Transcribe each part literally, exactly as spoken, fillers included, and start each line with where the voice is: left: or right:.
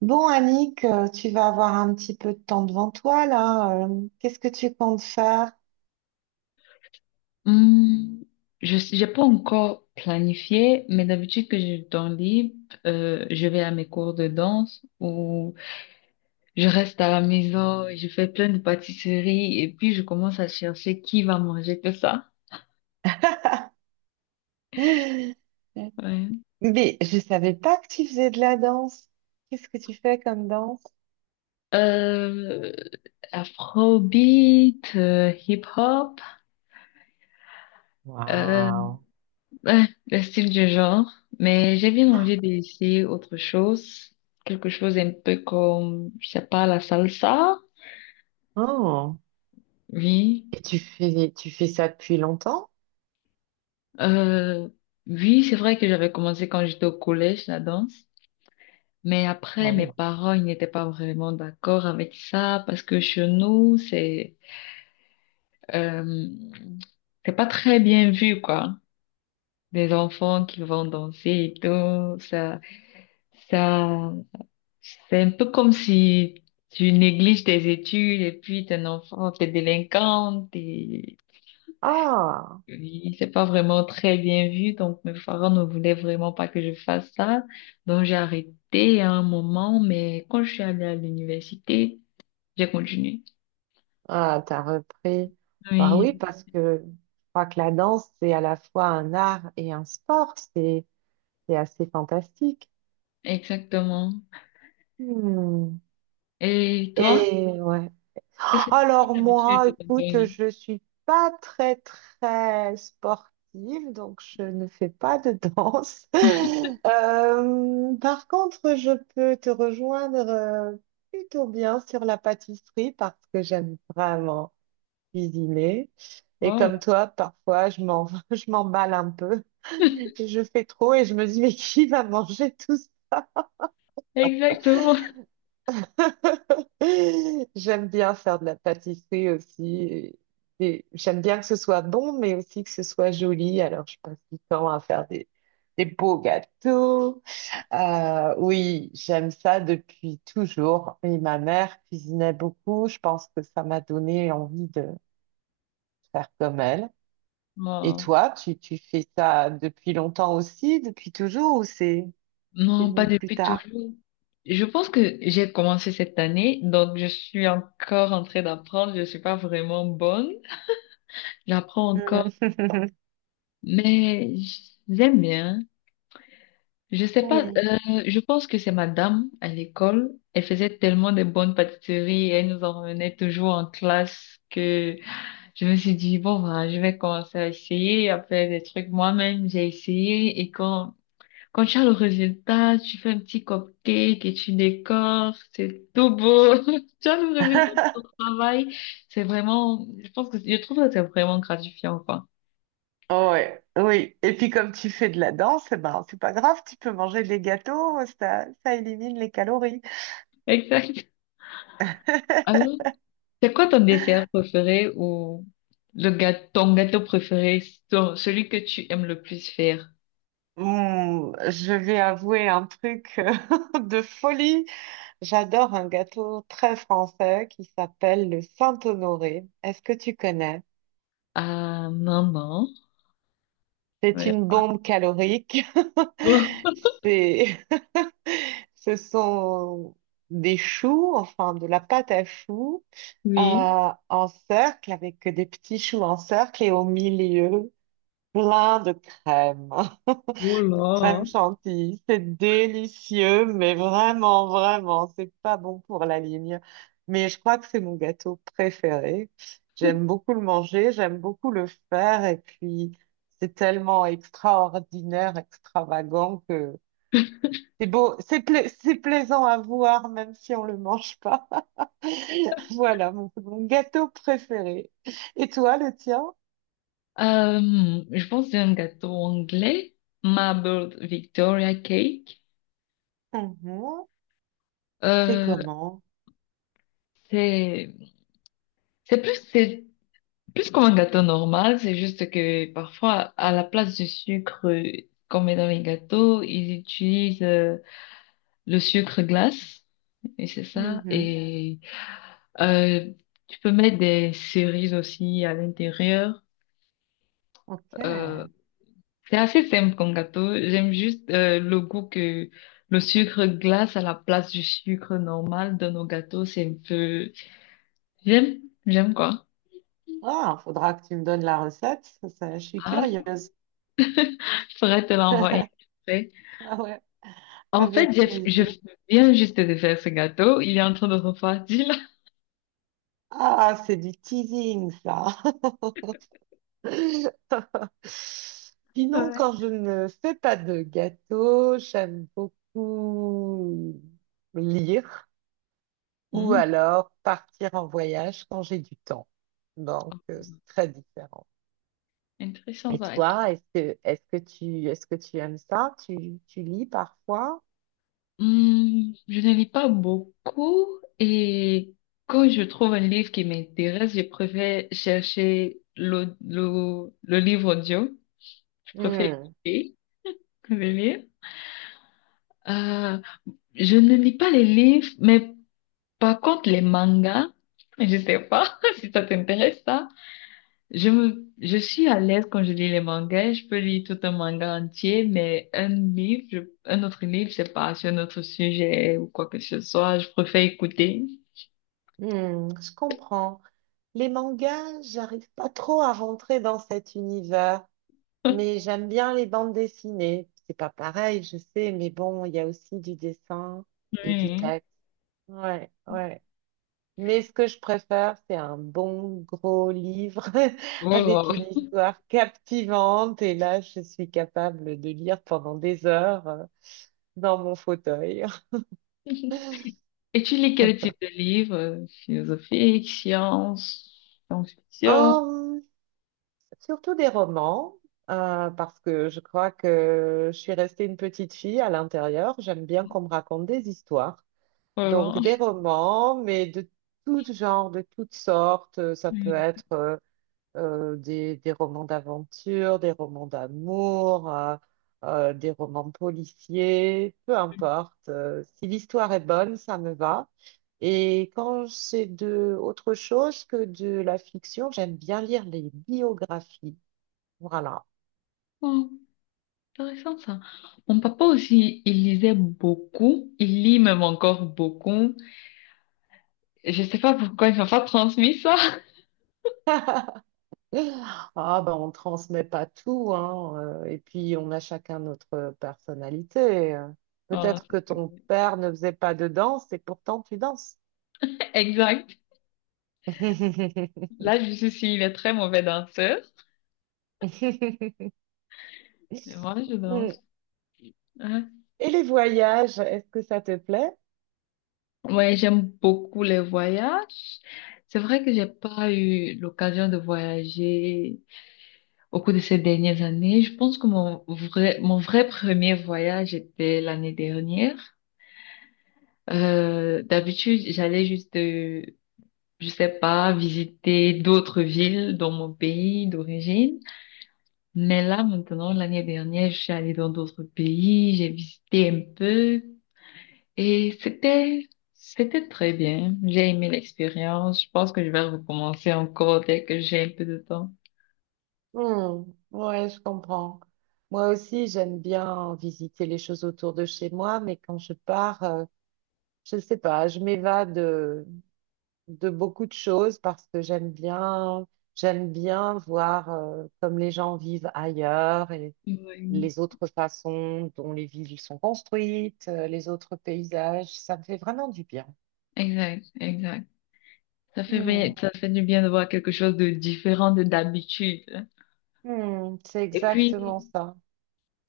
right: Bon, Annick, euh, tu vas avoir un petit peu de temps devant toi là. euh, Qu'est-ce que tu comptes faire?
left: Hmm. Je n'ai pas encore planifié, mais d'habitude que j'ai du temps libre, euh, je vais à mes cours de danse ou je reste à la maison, je fais plein de pâtisseries et puis je commence à chercher qui va manger tout ça. Ouais.
right: Mais je savais pas que tu faisais de la danse. Qu'est-ce que tu fais comme danse?
left: Euh, afrobeat, euh, hip-hop, euh,
right: Waouh.
left: ouais, le style du genre. Mais j'ai bien envie d'essayer autre chose, quelque chose un peu comme, je sais pas, la salsa.
right: Oh.
left: Oui.
right: Et tu fais tu fais ça depuis longtemps?
left: Euh, oui, c'est vrai que j'avais commencé quand j'étais au collège, la danse. Mais après,
right: Ah
left: mes
right: oui.
left: parents, ils n'étaient pas vraiment d'accord avec ça parce que chez nous, c'est, euh, c'est pas très bien vu, quoi. Des enfants qui vont danser et tout, ça, ça, c'est un peu comme si tu négliges tes études et puis t'es un enfant, t'es délinquante.
right: Ah,
left: Oui, c'est pas vraiment très bien vu, donc mes parents ne voulaient vraiment pas que je fasse ça. Donc j'ai arrêté à un moment, mais quand je suis allée à l'université, j'ai continué.
right: ah, t'as repris. Bah
left: Oui,
right: oui, parce que je crois que la danse, c'est à la fois un art et un sport. C'est c'est assez fantastique.
left: exactement.
right: Hmm.
left: Et toi,
right: Et ouais.
left: qu'est-ce que tu
right: Alors
left: as l'habitude
right: moi,
left: de ton
right: écoute,
left: pays?
right: je suis pas très très sportive, donc je ne fais pas de danse. Euh, par contre, je peux te rejoindre euh, plutôt bien sur la pâtisserie parce que j'aime vraiment cuisiner. Et comme
left: Oh,
right: toi, parfois, je m'en, je m'emballe un peu. Je fais trop et je me dis, mais qui va manger tout.
left: exactement.
right: J'aime bien faire de la pâtisserie aussi. et- et j'aime bien que ce soit bon, mais aussi que ce soit joli. Alors, je passe du temps à faire des, des beaux gâteaux. Euh, oui, j'aime ça depuis toujours. Et ma mère cuisinait beaucoup. Je pense que ça m'a donné envie de faire comme elle. Et
left: Non,
right: toi, tu, tu fais ça depuis longtemps aussi, depuis toujours, ou c'est c'est
left: non, pas
right: venu plus
left: depuis
right: tard?
left: toujours. Je pense que j'ai commencé cette année, donc je suis encore en train d'apprendre. Je suis pas vraiment bonne. J'apprends encore,
right: Mhm.
left: mais j'aime bien. Je sais pas,
right: Oui.
left: euh, je pense que c'est madame à l'école. Elle faisait tellement de bonnes pâtisseries et elle nous en revenait toujours en classe que je me suis dit, bon, voilà, je vais commencer à essayer, à faire des trucs moi-même. J'ai essayé et quand, quand tu as le résultat, tu fais un petit cupcake et tu décores, c'est tout beau. Tu as le résultat de ton travail. C'est vraiment, je pense que, je trouve que c'est vraiment gratifiant, quoi.
right: Oh, ouais, oui. Et puis comme tu fais de la danse, eh ben, c'est pas grave, tu peux manger des gâteaux, ça, ça élimine les calories.
left: Exact. Alors, c'est quoi ton dessert préféré ou le gâteau, ton gâteau préféré, ton- celui que tu aimes le plus faire?
right: Hmm, je vais avouer un truc de folie. J'adore un gâteau très français qui s'appelle le Saint-Honoré. Est-ce que tu connais?
left: Ah, maman.
right: C'est
left: Ouais.
right: une bombe calorique.
left: Oh,
right: C'est Ce sont des choux, enfin de la pâte à choux,
left: oui.
right: euh, en cercle, avec des petits choux en cercle et au milieu, plein de crème.
left: Oh là.
right: Crème chantilly, c'est délicieux, mais vraiment, vraiment, c'est pas bon pour la ligne. Mais je crois que c'est mon gâteau préféré. J'aime beaucoup le manger, j'aime beaucoup le faire, et puis c'est tellement extraordinaire, extravagant, c'est beau, c'est pla- c'est plaisant à voir, même si on le mange pas. Voilà mon, mon gâteau préféré. Et toi, le tien?
left: Euh, je pense que c'est un gâteau anglais, Marbled Victoria Cake.
right: Mhm. C'est
left: Euh,
right: comment?
left: c'est, c'est plus, c'est plus comme un gâteau normal, c'est juste que parfois, à la place du sucre qu'on met dans les gâteaux, ils utilisent euh, le sucre glace. Et c'est ça.
right: Mhm.
left: Et euh, tu peux mettre des cerises aussi à l'intérieur.
right: Ok.
left: Euh, c'est assez simple comme gâteau. J'aime juste euh, le goût que le sucre glace à la place du sucre normal dans nos gâteaux. C'est un peu... J'aime, j'aime quoi.
right: Ah, faudra que tu me donnes la recette. Ça, ça, je suis
left: Ah,
right: curieuse.
left: je pourrais te l'envoyer après.
right: Ah ouais,
left: En fait,
right: avec
left: j'ai- je
right: plaisir.
left: viens juste de faire ce gâteau. Il est en train de refroidir là.
right: Ah, c'est du teasing, ça. Sinon,
left: Ouais.
right: quand je ne fais pas de gâteau, j'aime beaucoup lire. Ou
left: Hmm.
right: alors partir en voyage quand j'ai du temps. Donc, euh, c'est très différent.
left: Intéressant
right: Et
left: ça.
right: toi, est-ce que, est-ce que tu, est-ce que tu aimes ça? Tu, tu lis parfois?
left: Hmm. Je ne lis pas beaucoup et quand je trouve un livre qui m'intéresse, je préfère chercher le, le, le livre audio. Je préfère
right: Hmm,
left: écouter que de lire. Euh, je ne lis pas les livres, mais par contre les mangas, je sais pas si ça t'intéresse ça. Je me, je suis à l'aise quand je lis les mangas. Je peux lire tout un manga entier, mais un livre, je- un autre livre, c'est pas sur un autre sujet ou quoi que ce soit. Je préfère écouter.
right: hmm, je comprends. Les mangas, j'arrive pas trop à rentrer dans cet univers, mais j'aime bien les bandes dessinées. C'est pas pareil, je sais, mais bon, il y a aussi du dessin et du
left: Oui.
right: texte. Ouais, ouais. Mais ce que je préfère, c'est un bon gros livre avec
left: Oh.
right: une histoire captivante. Et là, je suis capable de lire pendant des heures euh, dans mon fauteuil.
left: Et tu lis quel type de livre? Philosophique, science, science-fiction?
right: Hum, Surtout des romans, euh, parce que je crois que je suis restée une petite fille à l'intérieur. J'aime bien qu'on me raconte des histoires. Donc
left: Voilà.
right: des romans, mais de tout genre, de toutes sortes. Ça peut
left: Oui.
right: être euh, euh, des, des romans d'aventure, des romans d'amour, euh, euh, des romans policiers, peu importe. Euh, si l'histoire est bonne, ça me va. Et quand c'est de autre chose que de la fiction, j'aime bien lire les biographies. Voilà.
left: Oh, intéressant ça. Mon papa aussi, il lisait beaucoup. Il lit même encore beaucoup. Je sais pas pourquoi il m'a pas transmis ça.
right: Ah ben on transmet pas tout, hein. euh, Et puis on a chacun notre personnalité. euh.
left: Voilà.
right: Peut-être que ton père ne faisait pas de danse et pourtant tu danses.
left: Exact. Là, je suis s'il est très mauvais danseur. Mais moi, je
right: Mm.
left: danse. Ouais,
right: Et les voyages, est-ce que ça te plaît?
left: ouais, j'aime beaucoup les voyages. C'est vrai que j'ai pas eu l'occasion de voyager au cours de ces dernières années. Je pense que mon vrai, mon vrai premier voyage était l'année dernière. Euh, d'habitude, j'allais juste, euh, je sais pas, visiter d'autres villes dans mon pays d'origine. Mais là, maintenant, l'année dernière, je suis allée dans d'autres pays, j'ai visité un peu et c'était, c'était très bien. J'ai aimé l'expérience. Je pense que je vais recommencer encore dès que j'ai un peu de temps.
right: Hmm, ouais, je comprends. Moi aussi, j'aime bien visiter les choses autour de chez moi, mais quand je pars, euh, je ne sais pas, je m'évade, euh, de beaucoup de choses parce que j'aime bien, j'aime bien voir euh, comme les gens vivent ailleurs et
left: Oui,
right: les autres façons dont les villes sont construites, euh, les autres paysages. Ça me fait vraiment du bien.
left: exact, exact. Ça fait, bien-
right: Hmm,
left: ça fait du bien de voir quelque chose de différent de d'habitude.
right: hmm, c'est
left: Et puis,
right: exactement ça.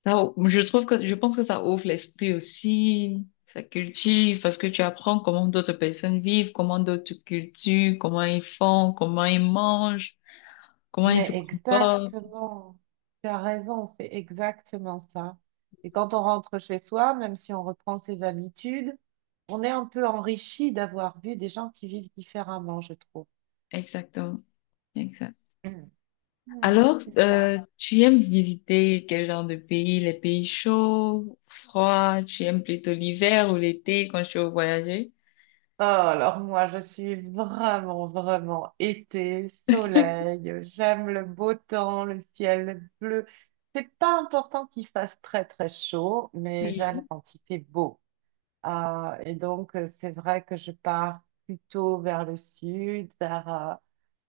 left: ça, ou- je trouve que, je pense que ça ouvre l'esprit aussi, ça cultive, parce que tu apprends comment d'autres personnes vivent, comment d'autres cultures, comment ils font, comment ils mangent, comment ils se
right: Mais
left: comportent.
right: exactement, tu as raison, c'est exactement ça. Et quand on rentre chez soi, même si on reprend ses habitudes, on est un peu enrichi d'avoir vu des gens qui vivent différemment, je trouve.
left: Exactement, exact.
right: Hmm,
left: Alors,
right: c'est
left: euh,
right: ça.
left: tu aimes visiter quel genre de pays? Les pays chauds, froids? Tu aimes plutôt l'hiver ou l'été quand tu veux voyager?
right: Oh, alors moi, je suis vraiment, vraiment été, soleil, j'aime le beau temps, le ciel bleu. C'est pas important qu'il fasse très, très chaud, mais j'aime
left: Oui.
right: quand il fait beau. Ah, et donc, euh, c'est vrai que je pars plutôt vers le sud, vers euh,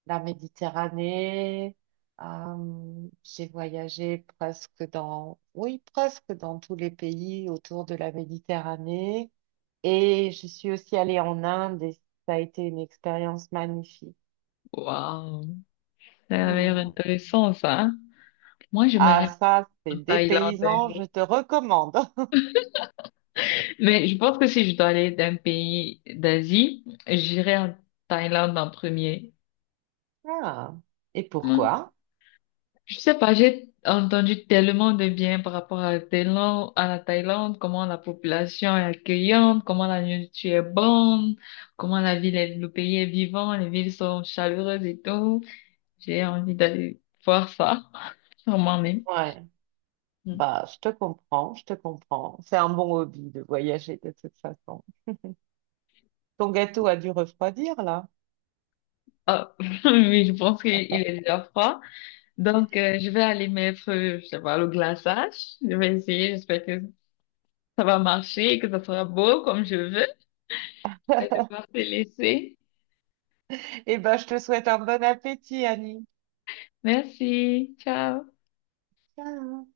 right: la Méditerranée. Euh, j'ai voyagé presque dans, oui, presque dans tous les pays autour de la Méditerranée. Et je suis aussi allée en Inde et ça a été une expérience magnifique.
left: Waouh. Ça a l'air
right: Hmm.
left: intéressant, ça, hein. Moi, je me rêve
right: Ah, ça, c'est
left: en
right: des
left: Thaïlande un
right: paysans,
left: jour.
right: je te recommande.
left: Mais je pense que si je dois aller d'un pays d'Asie, j'irai en Thaïlande en premier.
right: Ah. Et
left: Ouais.
right: pourquoi?
left: Je sais pas, j'ai entendu tellement de bien par rapport à la Thaïlande, à la Thaïlande, comment la population est accueillante, comment la nourriture est bonne, comment la ville est, le pays est vivant, les villes sont chaleureuses et tout. J'ai envie d'aller voir ça, sûrement même.
right: Ouais.
left: Hmm.
right: Bah, je te comprends, je te comprends. C'est un bon hobby de voyager de toute façon. Ton gâteau a dû refroidir là.
left: Ah, oui, je pense qu'il est déjà froid. Donc, euh, je vais aller mettre, euh, je sais pas, le glaçage. Je vais essayer. J'espère que ça va marcher et que ça sera beau comme je veux. Je vais devoir te laisser.
right: Eh ben, je te souhaite un bon appétit, Annie.
left: Merci. Ciao.
right: Ciao.